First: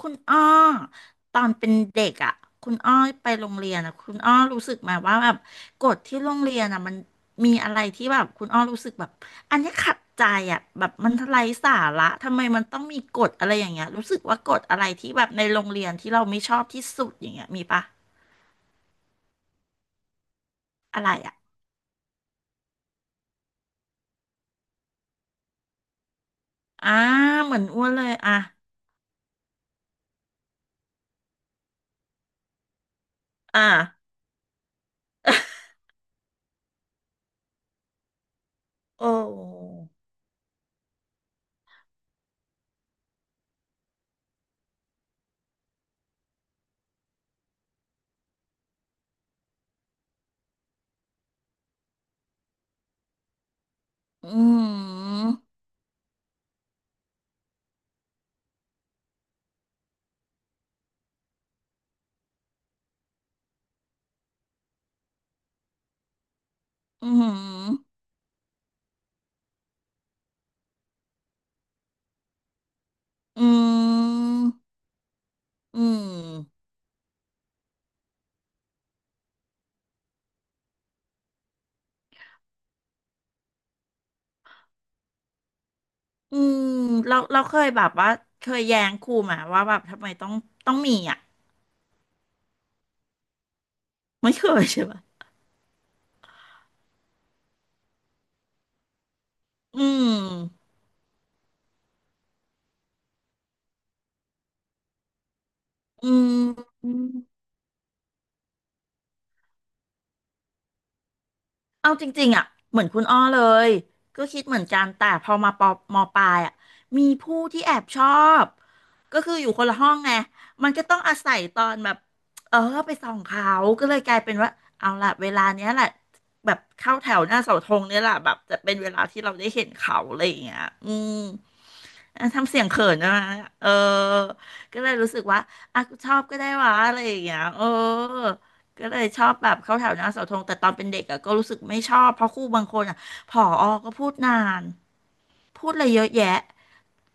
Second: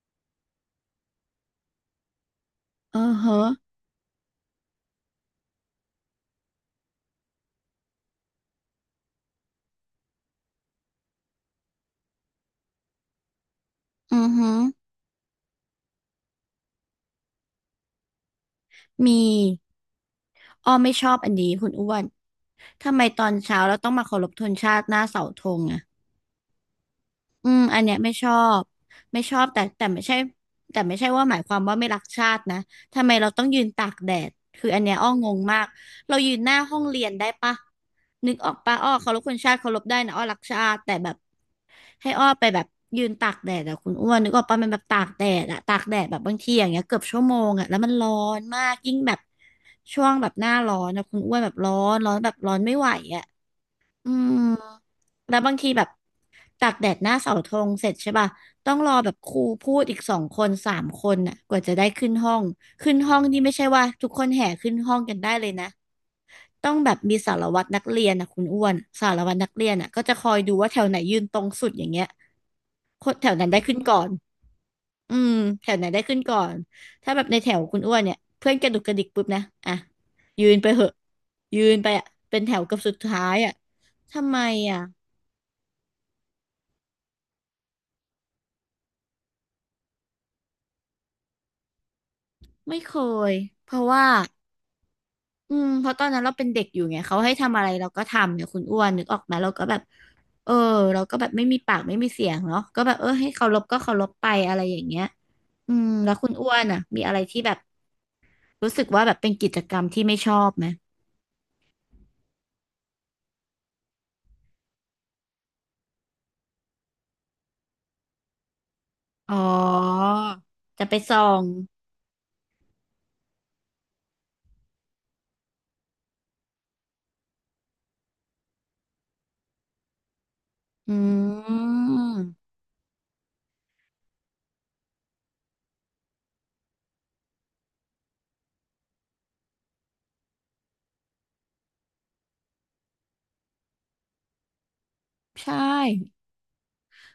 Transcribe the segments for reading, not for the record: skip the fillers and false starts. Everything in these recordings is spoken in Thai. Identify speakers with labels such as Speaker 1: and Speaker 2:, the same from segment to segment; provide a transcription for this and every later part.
Speaker 1: คุณอ้อตอนเป็นเด็กอ่ะคุณอ้อ
Speaker 2: อือ
Speaker 1: ไป
Speaker 2: ฮะ
Speaker 1: โรงเรียนอ่ะคุณอ้อรู้สึกไหมว่าแบบกฎที่โรงเรียนอ่ะมันมีอะไรที่แบบคุณอ้อรู้สึกแบบอันนี้ขัดใจอ่ะแบบมันไร้สาระทำไมมันต้องมีกฎอะไรอย่างเงี้ยรู้สึก
Speaker 2: อือ
Speaker 1: ว่า
Speaker 2: ฮึ
Speaker 1: กฎอะไรที่แบบในโรงเรียนที่เราไม่ชอบที่สุดอย่างเงี้ยมีปะ
Speaker 2: มีอ้อไม่
Speaker 1: อะ
Speaker 2: ช
Speaker 1: ไร
Speaker 2: อบอัน
Speaker 1: อ่ะ
Speaker 2: นี้คุณอ้วน ทำไมตอนเช้าเราต้องมาเคารพธงชาติหน้าเสาธงอะ
Speaker 1: อ่า
Speaker 2: อื
Speaker 1: เหมือ
Speaker 2: ม
Speaker 1: น
Speaker 2: อั
Speaker 1: อ้
Speaker 2: น
Speaker 1: วน
Speaker 2: เนี้ย
Speaker 1: เลย
Speaker 2: ไม่ชอ
Speaker 1: อ่ะ
Speaker 2: บไม่ชอบแต่ไม่ใช่แต่ไม่ใช่ว่าหมายความว่าไม่รักชาตินะทำไมเราต้องยื
Speaker 1: อ่า
Speaker 2: นตากแดดคืออันเนี้ยอ้องงมาก เรายืนหน้าห้องเรียนได้ปะนึกออกปะอ้อเคา
Speaker 1: โอ้
Speaker 2: รพคนชาติเคารพได้นะอ้อรักชาติแต่แบบให้อ้อไปแบบยืนตากแดดอะคุณอ้วนนึกออกปะมันแบบตากแดดอะตากแดดแบบบางทีอย่างเงี้ยเกือบชั่วโมงอะแล้วมันร้อนมากยิ่งแบบช่วงแบบหน้าร้อนนะคุณอ้วนแบบร้อนร้อนแบบร้อนไม่ไหวอะ อื
Speaker 1: อื
Speaker 2: ม
Speaker 1: ม
Speaker 2: แล้วบางทีแบบตากแดดหน้าเสาธงเสร็จใช่ป่ะต้องรอแบบครูพูดอีกสองคนสามคนน่ะกว่าจะได้ขึ้นห้องขึ้นห้องนี่ไม่ใช่ว่าทุกคนแห่ขึ้นห้องกันได้เลยนะต้องแบบ
Speaker 1: อื
Speaker 2: มีสารวัตรนัก
Speaker 1: ม
Speaker 2: เรียนน่ะคุณอ้วนสารวัตรนักเรียนอ่ะก็จะคอยดูว่าแถวไหนยืนตรงสุดอย่างเงี้ยคนแถวนั้
Speaker 1: อื
Speaker 2: นได้ขึ้นก่อน
Speaker 1: ม
Speaker 2: อืมแถว
Speaker 1: อื
Speaker 2: ไหนได้ขึ้นก่อน
Speaker 1: ม
Speaker 2: ถ้าแบบในแถวคุณอ้วนเนี่ยเพื่อนกระดุกกระดิกปุ๊บนะอ่ะยืนไปเหอะยืนไปอ่ะเป็นแถวเกับสุดท้ายอ่ะทำไมอ่ะ
Speaker 1: อืมเราเคยแบบว่าเคยแย้งครูมาว่าแบบทำไมต้องมีอ่ะ
Speaker 2: ไม่เคย เพราะว่า
Speaker 1: ไม่เคยใช่ปะ
Speaker 2: อืมเพราะตอนนั้นเราเป็นเด็กอยู่ไงเขาให้ทำอะไรเราก็ทำเนี่ยคุณอ้วนนึกออกไหมเราก็แบ
Speaker 1: อื
Speaker 2: บ
Speaker 1: ม
Speaker 2: เออเราก็แบบไม่มีปากไม่มีเสียงเนาะก็แบบเออให้เคารพก็เคารพไปอะไรอย่างเงี้ยอืม
Speaker 1: อื
Speaker 2: แล้วคุ
Speaker 1: ม
Speaker 2: ณอ้วนอ่ะ
Speaker 1: อื
Speaker 2: มี
Speaker 1: ม
Speaker 2: อะไรที่แบบรู้สึกว่าแบบเป็นกิจกรรมที่ไม่ชอบไหม
Speaker 1: เอาจริงๆอ่ะเหมือนคุณอ้อเลยก็คิดเหมือนกันแต่พอมาปอมอปลายอ่ะมีผู้ที่แอบชอบก็คื
Speaker 2: อ๋
Speaker 1: อ
Speaker 2: อ
Speaker 1: อยู่คนละห้องไงมันก็
Speaker 2: จะไป
Speaker 1: ต้องอา
Speaker 2: ส่อ
Speaker 1: ศัย
Speaker 2: ง
Speaker 1: ตอนแบบเออไปส่องเขาก็เลยกลายเป็นว่าเอาล่ะเวลาเนี้ยแหละแบบเข้าแถวหน้าเสาธงเนี่ยแหละแบบจะเป็นเวลาที่เราได้เห็นเขาอะไรอย่างเงี้ยอื
Speaker 2: อื
Speaker 1: ม
Speaker 2: ม
Speaker 1: อ่ะทำเสียงเขินนะเออ ก็เลยรู้สึกว่าอ่ะชอบก็ได้วะอะไรอย่างเงี้ยเออ ก็เลยชอบแบบเข้าแถวหน้าเสาธงแต่ตอนเป็นเด็กอะก็รู้สึกไม่ชอบ เพราะครูบางคนอะผอก็พูดนาน
Speaker 2: ใช่
Speaker 1: พูดอะไรเยอะแยะ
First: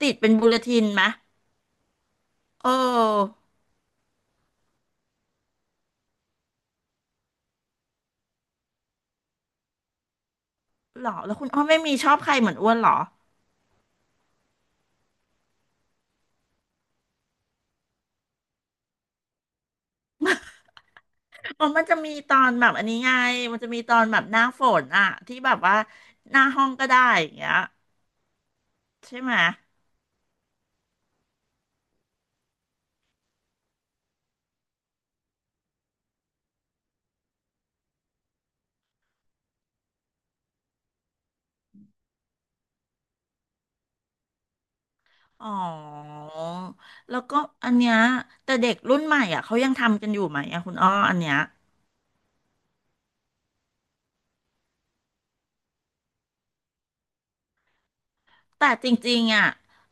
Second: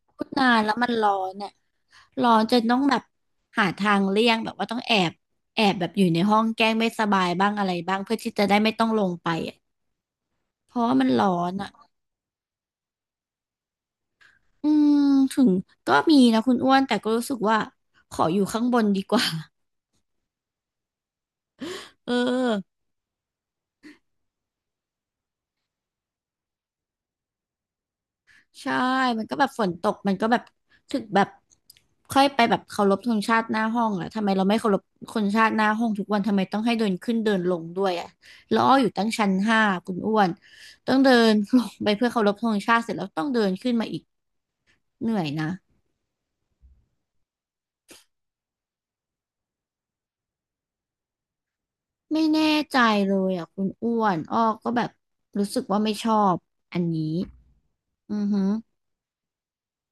Speaker 1: ติด
Speaker 2: พูด
Speaker 1: เป็นบู
Speaker 2: นา
Speaker 1: เล
Speaker 2: นแล้
Speaker 1: ติ
Speaker 2: ว
Speaker 1: น
Speaker 2: มัน
Speaker 1: ไหม
Speaker 2: ร้อนเนี่ยร้อนจน
Speaker 1: เ
Speaker 2: ต้องแบบ
Speaker 1: ออ
Speaker 2: หาทางเลี่ยงแบบว่าต้องแอบแบบอยู่ในห้องแกล้งไม่สบายบ้างอะไรบ้างเพื่อที่จะได้ไม่ต้องลงไปอ่ะเพราะว่า
Speaker 1: ห
Speaker 2: มั
Speaker 1: ร
Speaker 2: น
Speaker 1: อ
Speaker 2: ร้อ
Speaker 1: แล้วคุณ
Speaker 2: น
Speaker 1: อ้อไม่
Speaker 2: อ่ะ
Speaker 1: มีชอบใครเหมือนอ้วนหรอ
Speaker 2: อืมถึงก็มีนะคุณอ้วนแต่ก็รู้สึกว่าขออยู่ข้างบนดีกว่า
Speaker 1: อ๋อมันจะ
Speaker 2: เอ
Speaker 1: มี
Speaker 2: อ
Speaker 1: ตอนแบบอันนี้ไงมันจะมีตอนแบบหน้าฝนอะที่แบบว่าหน้าห้องก็ได้อย่างเงี้ย
Speaker 2: ใช่
Speaker 1: ใช่
Speaker 2: มัน
Speaker 1: ไหม
Speaker 2: ก็แบบฝนตกมันก็แบบถึกแบบค่อยไปแบบเคารพธงชาติหน้าห้องอะทำไมเราไม่เคารพคนชาติหน้าห้องทุกวัน ทำไมต้องให้เดินขึ้นเดินลงด้วยอะแล้วอ้ออยู่ตั้งชั้นห้าคุณอ้วน ต้องเดินลงไปเพื่อเคารพธงชาติเสร็จแล้วต้องเดินขึ้นมาอีกเหนื่อย
Speaker 1: อ๋
Speaker 2: นะ
Speaker 1: อแล้วก็อันเนี้ยแต่เด็กรุ่นใหม่อ่ะเขายังทำกันอยู่ไหมอ่ะคุณอ้ออันเนี้ย
Speaker 2: ไม่แน่ใจเลยอะคุณอ้วนอ้อก็แบบรู้สึกว่าไม่ชอบอันนี้อือหือ
Speaker 1: แต่จริงๆอ่ะ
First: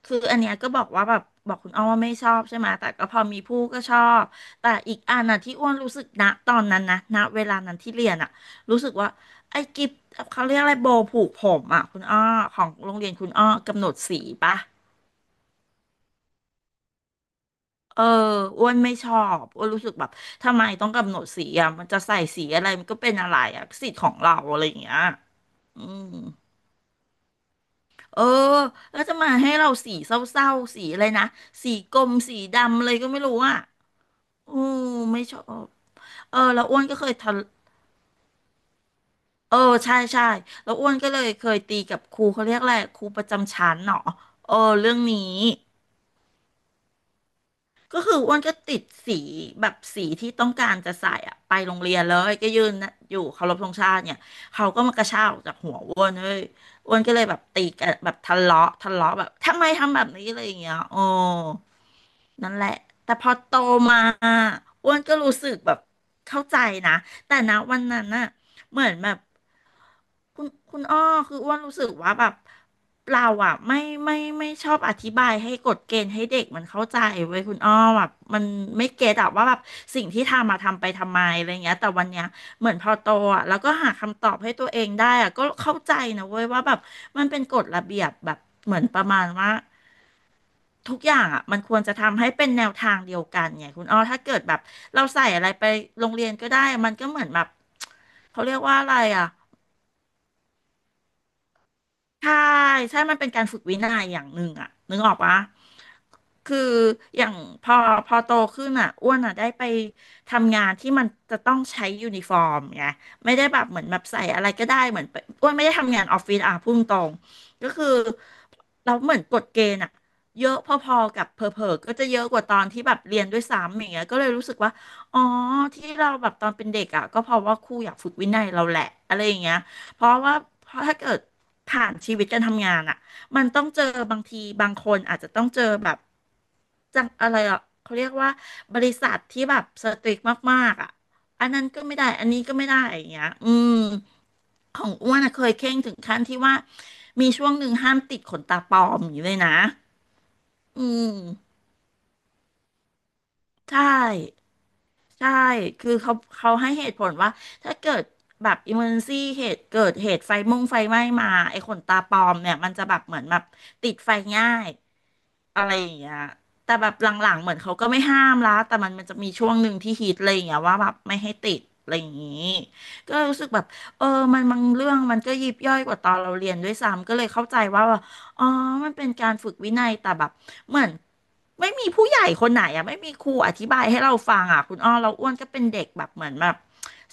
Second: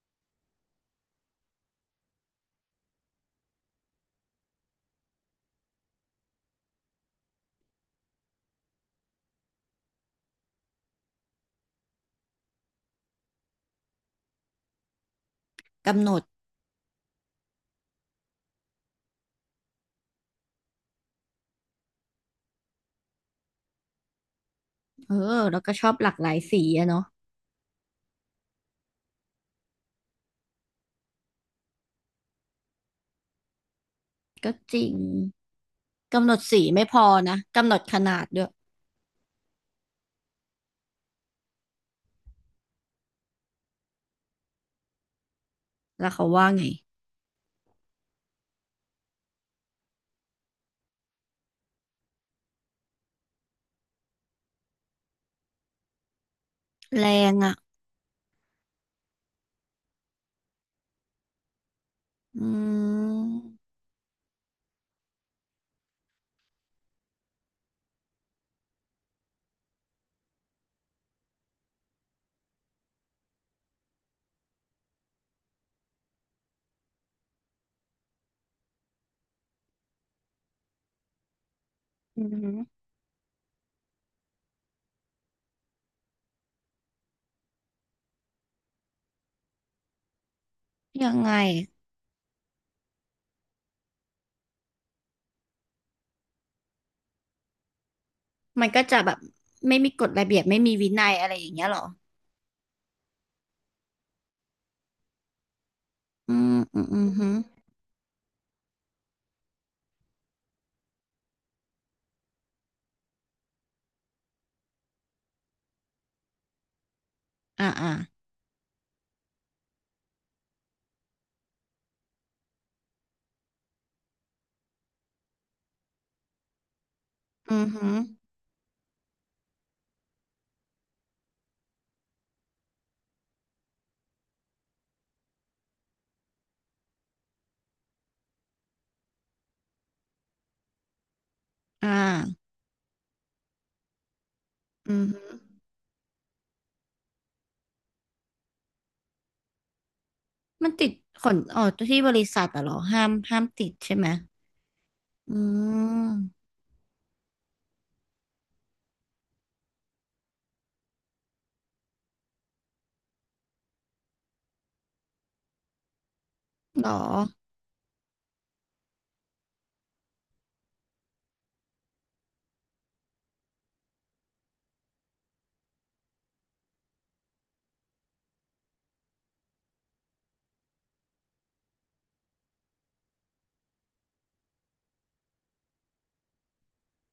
Speaker 1: คืออันเนี้ยก็บอกว่าแบบบอกคุณอ้อว่าไม่ชอบใช่ไหมแต่ก็พอมีผู้ก็ชอบแต่อีกอันน่ะที่อ้วนรู้สึกณตอนนั้นนะณเวลานั้นที่เรียนอ่ะรู้สึกว่าไอ้กิฟต์เขาเรียกอะไรโบว์ผูกผมอ่ะคุณอ้อของโรงเรียนคุณอ้อกำหนดสีปะ
Speaker 2: กำหนด
Speaker 1: เอออ้วนไม่ชอบอ้วนรู้สึกแบบทำไมต้องกำหนดสีอ่ะ มันจะใส่สีอะไรมันก็เป็นอะไรอ่ะสิทธิ์ของเราอะไรอย่างเงี้ย
Speaker 2: เออแล้วก็
Speaker 1: อื
Speaker 2: ชอบ
Speaker 1: ม
Speaker 2: หลากหลายสีอะเนาะ
Speaker 1: เออแล้วจะมาให้เราสีเศร้าๆ สีอะไรนะสีกรมสีดำเลยก็ไม่รู้อ่ะ
Speaker 2: ก็
Speaker 1: อื
Speaker 2: จ
Speaker 1: ม
Speaker 2: ริง
Speaker 1: ไม่ชอบ
Speaker 2: กำหน
Speaker 1: เออ
Speaker 2: ดสี
Speaker 1: แล้วอ้ว
Speaker 2: ไม่
Speaker 1: น
Speaker 2: พ
Speaker 1: ก็
Speaker 2: อ
Speaker 1: เคยทะ
Speaker 2: นะกำหนดขนาดด้วย
Speaker 1: เออใช่ใช่แล้วอ้วนก็เลยเคยตีกับครูเขาเรียกอะไรครูประจำชั้นเนาะเออเรื่องนี้
Speaker 2: แล้วเขาว่าไง
Speaker 1: ก็คืออ้วนก็ติดสีแบบสีที่ต้องการจะใส่อะไปโรงเรียนเลยก็ยืนนะอยู่เคารพธงชาติเนี่ยเขาก็มากระชากออกจากหัวอ้วนเว้ยอ้วน
Speaker 2: แร
Speaker 1: ก็เลย
Speaker 2: ง
Speaker 1: แบบ
Speaker 2: อ่ะ
Speaker 1: ตีกันแบบทะเลาะแบบทำไมทำแบบนี้อะไรอย่างเงี้ยโอ้
Speaker 2: อื
Speaker 1: นั่นแหละแต่พ
Speaker 2: ม
Speaker 1: อโตมาอ้วนก็รู้สึกแบบเข้าใจนะแต่นะวันนั้นน่ะเหมือนแบบคุณอ้อคืออ้วนรู้สึกว่าแบบ เราอ่ะไม่ชอบอธิบายให้กฎเกณฑ์ให้เด็กมันเข้าใจเว้ยคุณอ้อแบบมันไม่เก็ตอะว่าแบบสิ่งที่ทำมาทำไปทำไมอะไรเงี้ยแต่วัน
Speaker 2: อื
Speaker 1: เนี้ยเหมือน
Speaker 2: ม
Speaker 1: พอโตอ่ะแล้วก็หาคำตอบให้ตัวเองได้อ่ะก็เข้าใจนะเว้ยว่าแบบมันเป็นกฎระเบียบแบบเหมือนประมาณว่าทุก
Speaker 2: ยั
Speaker 1: อ
Speaker 2: ง
Speaker 1: ย่าง
Speaker 2: ไง
Speaker 1: อ่ะมันควรจะทำให้เป็นแนวทางเดียวกันไงคุณอ้อถ้าเกิดแบบเราใส่อะไรไปโรงเรียนก็ได้มันก็เหมือนแบบเขาเรียก
Speaker 2: มัน
Speaker 1: ว่า
Speaker 2: ก็
Speaker 1: อะไร
Speaker 2: จะแบบ
Speaker 1: อ่ะ
Speaker 2: ไม่มีกฎระเบียบไม่มีวินัยอะไรอย่างเงี้ยเหรอ
Speaker 1: ใช่ใช่มันเป็นการฝึกวินัยอย่างหนึ่งอะนึกออกปะ
Speaker 2: อื
Speaker 1: คื
Speaker 2: ม
Speaker 1: อ
Speaker 2: อืมอืม
Speaker 1: อ
Speaker 2: ฮึ
Speaker 1: ย่างพอโตขึ้นอะอ้วนอะได้ไปทำงานที่มันจะต้องใช้ยูนิฟอร์มไงไม่ได้แบบเหมือนแบบใส่อะไรก็ได้เหมือนไปอ้วนไม่ได้ทำงานออฟฟิศอะพุ่งตรงๆก็
Speaker 2: อ่า
Speaker 1: คือ
Speaker 2: อ่า
Speaker 1: เราเหมือนกฎเกณฑ์อะเยอะพอๆกับเผลอๆก็จะเยอะกว่าตอนที่แบบเรียนด้วยซ้ำอย่างเงี้ยก็เลยรู้สึกว่าอ๋อที่เราแบบตอนเป็นเด็กอ่ะก็เพราะ
Speaker 2: อื
Speaker 1: ว่า
Speaker 2: ม
Speaker 1: ครู
Speaker 2: ฮึ
Speaker 1: อยากฝึกวินัยเราแหละอะไรอย่างเงี้ย เพราะว่าเพราะถ้าเกิดผ่านชีวิตการทำงานอะมันต้องเจอบางทีบางคนอาจจะต้องเจอแบบจังอะไรอ่ะเขาเรียกว่าบริษัทที่แบบสตริกมากๆอ่ะอันนั้นก็
Speaker 2: อ่า
Speaker 1: ไม่ได้อันนี้ก็ไม่ได้อย่างเงี้ยอืมของ
Speaker 2: อืม
Speaker 1: อ้ว
Speaker 2: ฮึ
Speaker 1: นอะเคยเคร่งถึงขั้นที่ว่ามีช่วงหนึ่งห้ามติดขนตาปลอมอย่างนี้เลยนะ
Speaker 2: มัน
Speaker 1: อื
Speaker 2: ติด
Speaker 1: ม
Speaker 2: ขนอ๋อที่บริษัทอะเหรอห้ามติด
Speaker 1: ใช่
Speaker 2: ใช่ไหม
Speaker 1: ใช่
Speaker 2: อื
Speaker 1: คือเขา
Speaker 2: ม
Speaker 1: เขาให้เหตุผลว่าถ้าเกิดแบบอิมเมอร์ซี่เหตุเกิดเหตุไฟมงไฟไหม้มาไอ้ขนตาปลอมเนี่ยมันจะแบบเหมือนแบบติดไฟง่าย อะไรอย่างเงี้ยแต่
Speaker 2: เห
Speaker 1: แบ
Speaker 2: รอ
Speaker 1: บหลังๆเหมือนเขาก็ไม่ห้ามละแต่มันจะมีช่วงหนึ่งที่ฮิตอะไรอย่างเงี้ยว่าแบบไม่ให้ติดอะไรอย่างงี้ก็รู้สึกแบบเออมันบางเรื่องมันก็ยิบย่อยกว่าตอนเราเรียนด้วยซ้ำก็เลยเข้าใจว่าแบบอ๋อมันเป็นการฝึกวินัย แต่แบบเหมือนไม่มีผู้ใหญ่คนไหนอะไม่มีครูอธิบายให้เราฟังอะคุณอ้อเราอ้วนก็เป็นเด็กแบบเหมือนแบบ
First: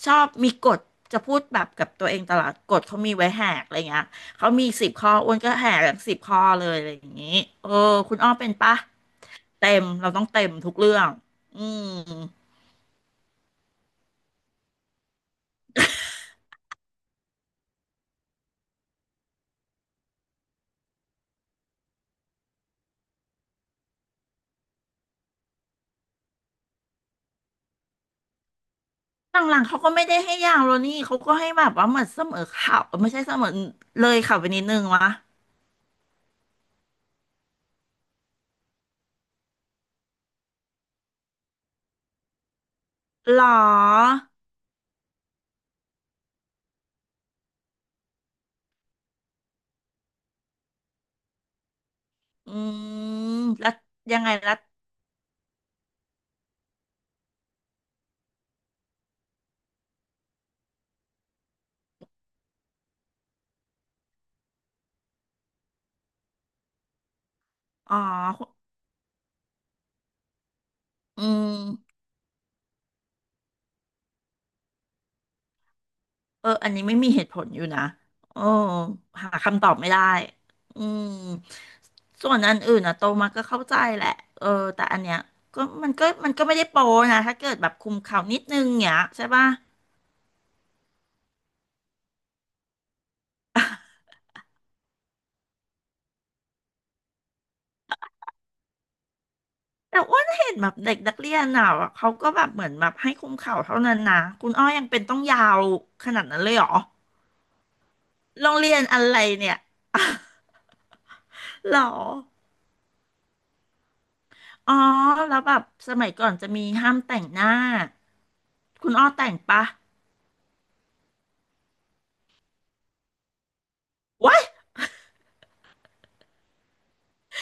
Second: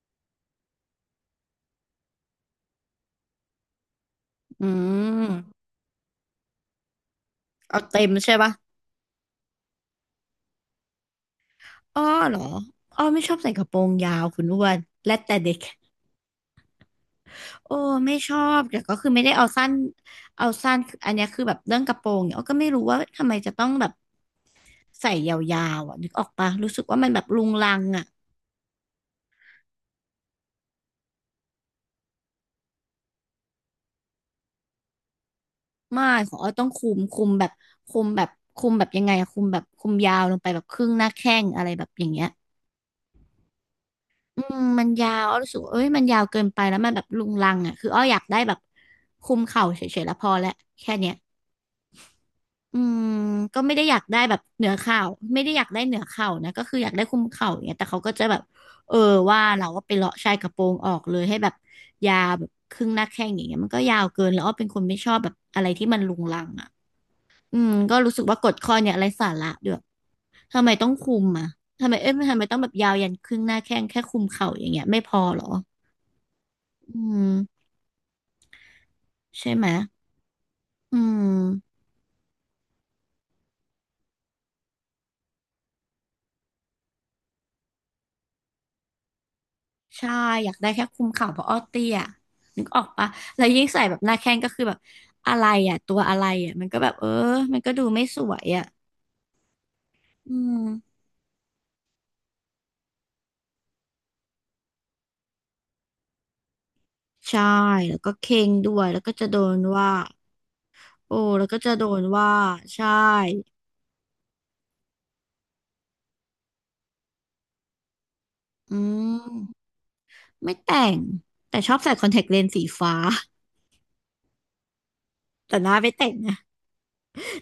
Speaker 1: ชอบมีกฎจะพูดแบบกับตัวเองตลอดกฎเขามีไว้แหกอะไรเงี้ย เขา
Speaker 2: อื
Speaker 1: มี10 ข้ออ้วนก็
Speaker 2: ม
Speaker 1: แห่แบบสิบข้อเลยอะไรอย่างนี้ เออ
Speaker 2: เอาเต็ม
Speaker 1: คุณอ้อ
Speaker 2: ใช่
Speaker 1: เป็
Speaker 2: ปะ
Speaker 1: นปะเต็มเราต้องเต็มทุกเรื่อง อืม
Speaker 2: อ้อเหรออ้อไม่ชอบใส่กระโปรงยาวคุณอ้วนและแต่เด็ก โอ้ไม่ชอบแต่ก็คือไม่ได้เอาสั้นเอาสั้นอันเนี้ยคือแบบเรื่องกระโปรงเนี่ยอ้อก็ไม่รู้ว่าทำไมจะต้องแบบใส่ยาวๆอ่ะนึกออกปะรู้สึกว่ามันแบบรุงรังอ่ะ
Speaker 1: หลังๆเขาก็ไม่ได้ให้ยาวแล้วนี่เขาก็ให้แบบว่าเหมือนเสมอเข่าวไม่ใช่เสมอเลยเข่าวไปนิดนึงวะ
Speaker 2: ไม่ของอ้อต้องคุมแบบคุมแบบคุมแบบยังไงอะคุมแบบคุมยาวลงไปแบบครึ่งหน้าแข้งอะไรแบบอย่างเงี้ย
Speaker 1: หรอ
Speaker 2: อืมมันยาวอ้อรู้สึกว่าเอ้ยมันยาวเกินไปแล้วมันแบบรุงรังอ่ะคืออ้ออยากได้แบบคุมเข่าเฉยๆแล้วพอแล้วแค่เนี้ย
Speaker 1: อื
Speaker 2: อืม
Speaker 1: ม
Speaker 2: ก็
Speaker 1: แล้ว
Speaker 2: ไม่ได้อยาก
Speaker 1: ยั
Speaker 2: ได้
Speaker 1: งไง
Speaker 2: แบบ
Speaker 1: แล้ว
Speaker 2: เหนือเข่าไม่ได้อยากได้เหนือเข่านะก็คืออยากได้คุมเข่าอย่างเงี้ยแต่เขาก็จะแบบเออว่าเราก็ไปเลาะชายกระโปรงออกเลยให้แบบยาวแบบครึ่งหน้าแข้งอย่างเงี้ยมันก็ยาวเกินแล้วอ้อเป็นคนไม่ชอบแบบอะไรที่มันรุงรังอ่ะอืม
Speaker 1: อ๋
Speaker 2: ก็
Speaker 1: อ
Speaker 2: รู้สึกว่ากฎข้อเนี่ยอะไรสาระด้วยทำไมต้องคุ
Speaker 1: อื
Speaker 2: มอ่ะทำไม
Speaker 1: ม
Speaker 2: เอ้ยทำไมต้องแบบยาวยันครึ่งหน้าแข้งแค่คุมเข่าอย่างเงี้ยไม่พอเหรอ
Speaker 1: เอออันนี้ไม่
Speaker 2: อื
Speaker 1: มีเหตุผลอยู่
Speaker 2: ม
Speaker 1: นะเออหา
Speaker 2: ใช่
Speaker 1: คำ
Speaker 2: ไห
Speaker 1: ต
Speaker 2: ม
Speaker 1: อบไม่ได้อื
Speaker 2: อื
Speaker 1: ม
Speaker 2: ม
Speaker 1: ส่วนอันอื่นนะโตมาก็เข้าใจแหละเออแต่อันเนี้ยก็มันก็ไม่ได้โปนะถ้าเกิดแบบคุมเข่าวนิดนึงเนี้ยใช่ป่ะ
Speaker 2: ใช่อยากได้แค่คุมเข่าเพราะอ้อเตี้ยนึกออกปะแล้วยิ่งใส่แบบหน้าแข้งก็คือแบบอะไรอ่ะตัวอะไรอ่ะมันก็แบบเออมันก็ดูไม่สวยอ่ะ
Speaker 1: แต่อ้วน
Speaker 2: อื
Speaker 1: เห็
Speaker 2: ม
Speaker 1: นแบบเด็กนักเรียนอ่ะเขาก็แบบเหมือนแบบให้คุมเข่าเท่านั้นนะคุณอ้อยังเป็นต้องยาวขนาดนั้นเลยเหรอ
Speaker 2: ใช่แล้วก็เค็
Speaker 1: โร
Speaker 2: ง
Speaker 1: ง
Speaker 2: ด้
Speaker 1: เรีย
Speaker 2: ว
Speaker 1: น
Speaker 2: ยแล้
Speaker 1: อะ
Speaker 2: วก็
Speaker 1: ไร
Speaker 2: จะโด
Speaker 1: เนี่ย
Speaker 2: น ว่าโอ้แล้วก็จะ
Speaker 1: หรอ
Speaker 2: โดนว่าใช่
Speaker 1: อ๋อแล้วแบบสมัยก่อนจะมีห้ามแต่งหน้า
Speaker 2: อื
Speaker 1: คุณอ้อแต่งปะ
Speaker 2: มไม่แต่งแต่ชอบใส่คอนแทคเลนส์สีฟ้า
Speaker 1: What?
Speaker 2: แต่หน้าไม่แต่งนะ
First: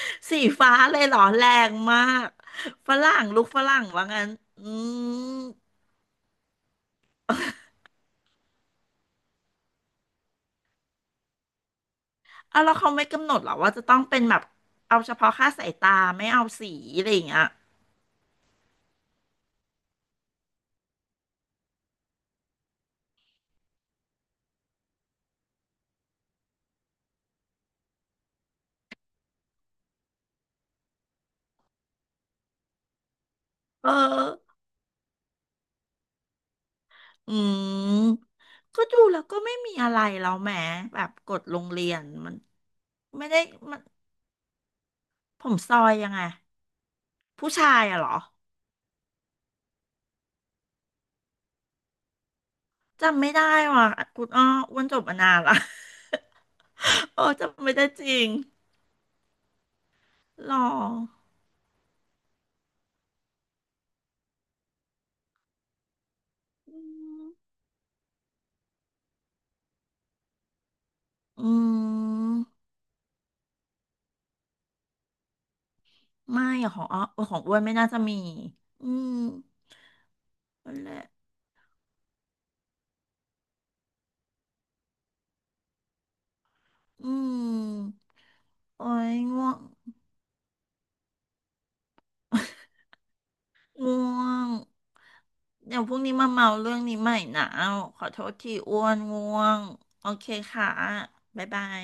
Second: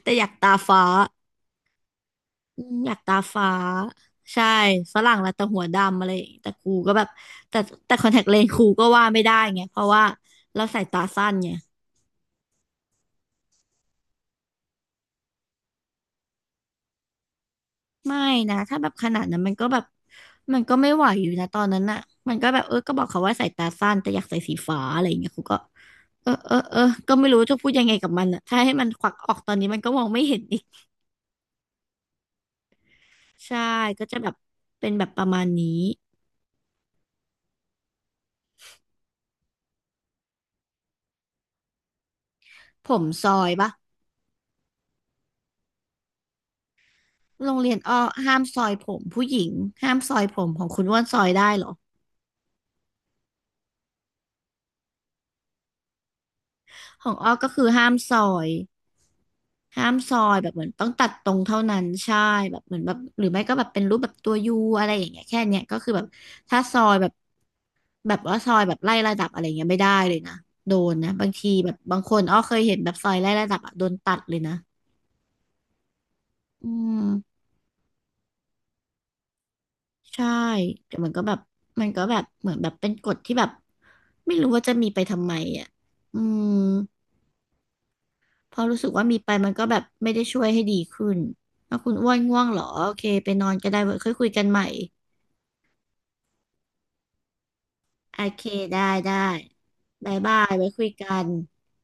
Speaker 2: แต่อยาก
Speaker 1: สี
Speaker 2: ตา
Speaker 1: ฟ้า
Speaker 2: ฟ้า
Speaker 1: เลยเหรอแรงมาก
Speaker 2: อืมอ
Speaker 1: ฝ
Speaker 2: ยากตา
Speaker 1: รั่งลู
Speaker 2: ฟ้า
Speaker 1: กฝรั่งว่างั้น
Speaker 2: ใช่
Speaker 1: อื
Speaker 2: ฝรั่งละแต่
Speaker 1: ม
Speaker 2: หัวดำอะไรอย่างงี้แต่กูก็แบบแต่แต่คอนแทคเลนส์กูก็ว่าไม่ได้ไงเพราะว่าเราใส่ตาสั้นไง
Speaker 1: เอาแล้วเขาไม่กำหนดเหรอว่าจะต้องเป็นแบบเอาเฉพาะค่าสายตาไม่เอาสีอะไรอย่างเงี้ย
Speaker 2: ไม่นะถ้าแบบขนาดนั้นมันก็แบบมันก็ไม่ไหวอยู่นะตอนนั้นน่ะมันก็แบบเออก็บอกเขาว่าใส่ตาสั้นแต่อยากใส่สีฟ้าอะไรอย่างเงี้ยกูก็เออก็ไม่รู้จะพูดยังไงกับมันอ่ะถ้าให้มันควักออกตอนนี้มันก็มองไม่เห็นอีกใช่
Speaker 1: เอ
Speaker 2: ก็จะแบบ
Speaker 1: อ
Speaker 2: เป็นแบบประมาณนี้
Speaker 1: อืมก็ดูแล้วก็ไม่มีอะไรแล้วแหมแบบกฎโรงเรียนมัน
Speaker 2: ผมซ
Speaker 1: ไม่ได้
Speaker 2: อยปะ
Speaker 1: มันผมซอยยังไง
Speaker 2: โร
Speaker 1: ผู้
Speaker 2: ง
Speaker 1: ชา
Speaker 2: เรียน
Speaker 1: ย
Speaker 2: อ้
Speaker 1: อะ
Speaker 2: อ
Speaker 1: เหรอ
Speaker 2: ห้ามซอยผมผู้หญิงห้ามซอยผมของคุณว่านซอยได้เหรอ
Speaker 1: จำไม่ได้ว่ะคุณอ้ออ้วนจบมานานละ
Speaker 2: ของ
Speaker 1: โอ้
Speaker 2: อ้อก็คื
Speaker 1: จำ
Speaker 2: อ
Speaker 1: ไม่ได้จริง
Speaker 2: ยห้ามซอยแบ
Speaker 1: หร
Speaker 2: บ
Speaker 1: อ
Speaker 2: เหมือนต้องตัดตรงเท่านั้นใช่แบบเหมือนแบบหรือไม่ก็แบบเป็นรูปแบบตัวยูอะไรอย่างเงี้ยแค่เนี้ยก็คือแบบถ้าซอยแบบแบบว่าซอยแบบไล่ระดับอะไรเงี้ยไม่ได้เลยนะโดนนะบาง
Speaker 1: อื
Speaker 2: ทีแบบบางคนอ้อเคย
Speaker 1: ม
Speaker 2: เห็นแบบซอยไล่ระดับอะโดนตัดเลยนะ
Speaker 1: ไม่
Speaker 2: อื
Speaker 1: อะของอ้อขอ
Speaker 2: ม
Speaker 1: งอ้วนไม่น่าจะมี อืม
Speaker 2: ใช่
Speaker 1: นั่นแห
Speaker 2: แต่
Speaker 1: ละ
Speaker 2: มันก็แบบมันก็แบบเหมือนแบบเป็นกฎที่แบบไม่รู้ว่าจะมีไปทำไมอ่ะอืม
Speaker 1: อืม
Speaker 2: เพราะรู้
Speaker 1: โอ้
Speaker 2: สึกว่า
Speaker 1: ย
Speaker 2: มีไป
Speaker 1: ง่
Speaker 2: มั
Speaker 1: ว
Speaker 2: น
Speaker 1: ง
Speaker 2: ก็แบบไม่ได้ช่วยให้ดีขึ้นถ้าคุณอ้วนง่วงเหรอโอเคไปนอนก็ได้เว้ย
Speaker 1: ง่
Speaker 2: ค่อย
Speaker 1: ว
Speaker 2: คุยกัน
Speaker 1: ง
Speaker 2: ใหม่
Speaker 1: เดี๋ยวพรุ่งนี้มาเมาเรื่องนี้ใหม่นะขอ
Speaker 2: โอ
Speaker 1: โทษ
Speaker 2: เค
Speaker 1: ทีอ้
Speaker 2: ได้
Speaker 1: วน
Speaker 2: ได้
Speaker 1: ง่วงโอ
Speaker 2: บ๊าย
Speaker 1: เค
Speaker 2: บายไว้
Speaker 1: ค่ะ
Speaker 2: คุยกัน
Speaker 1: บ๊ายบาย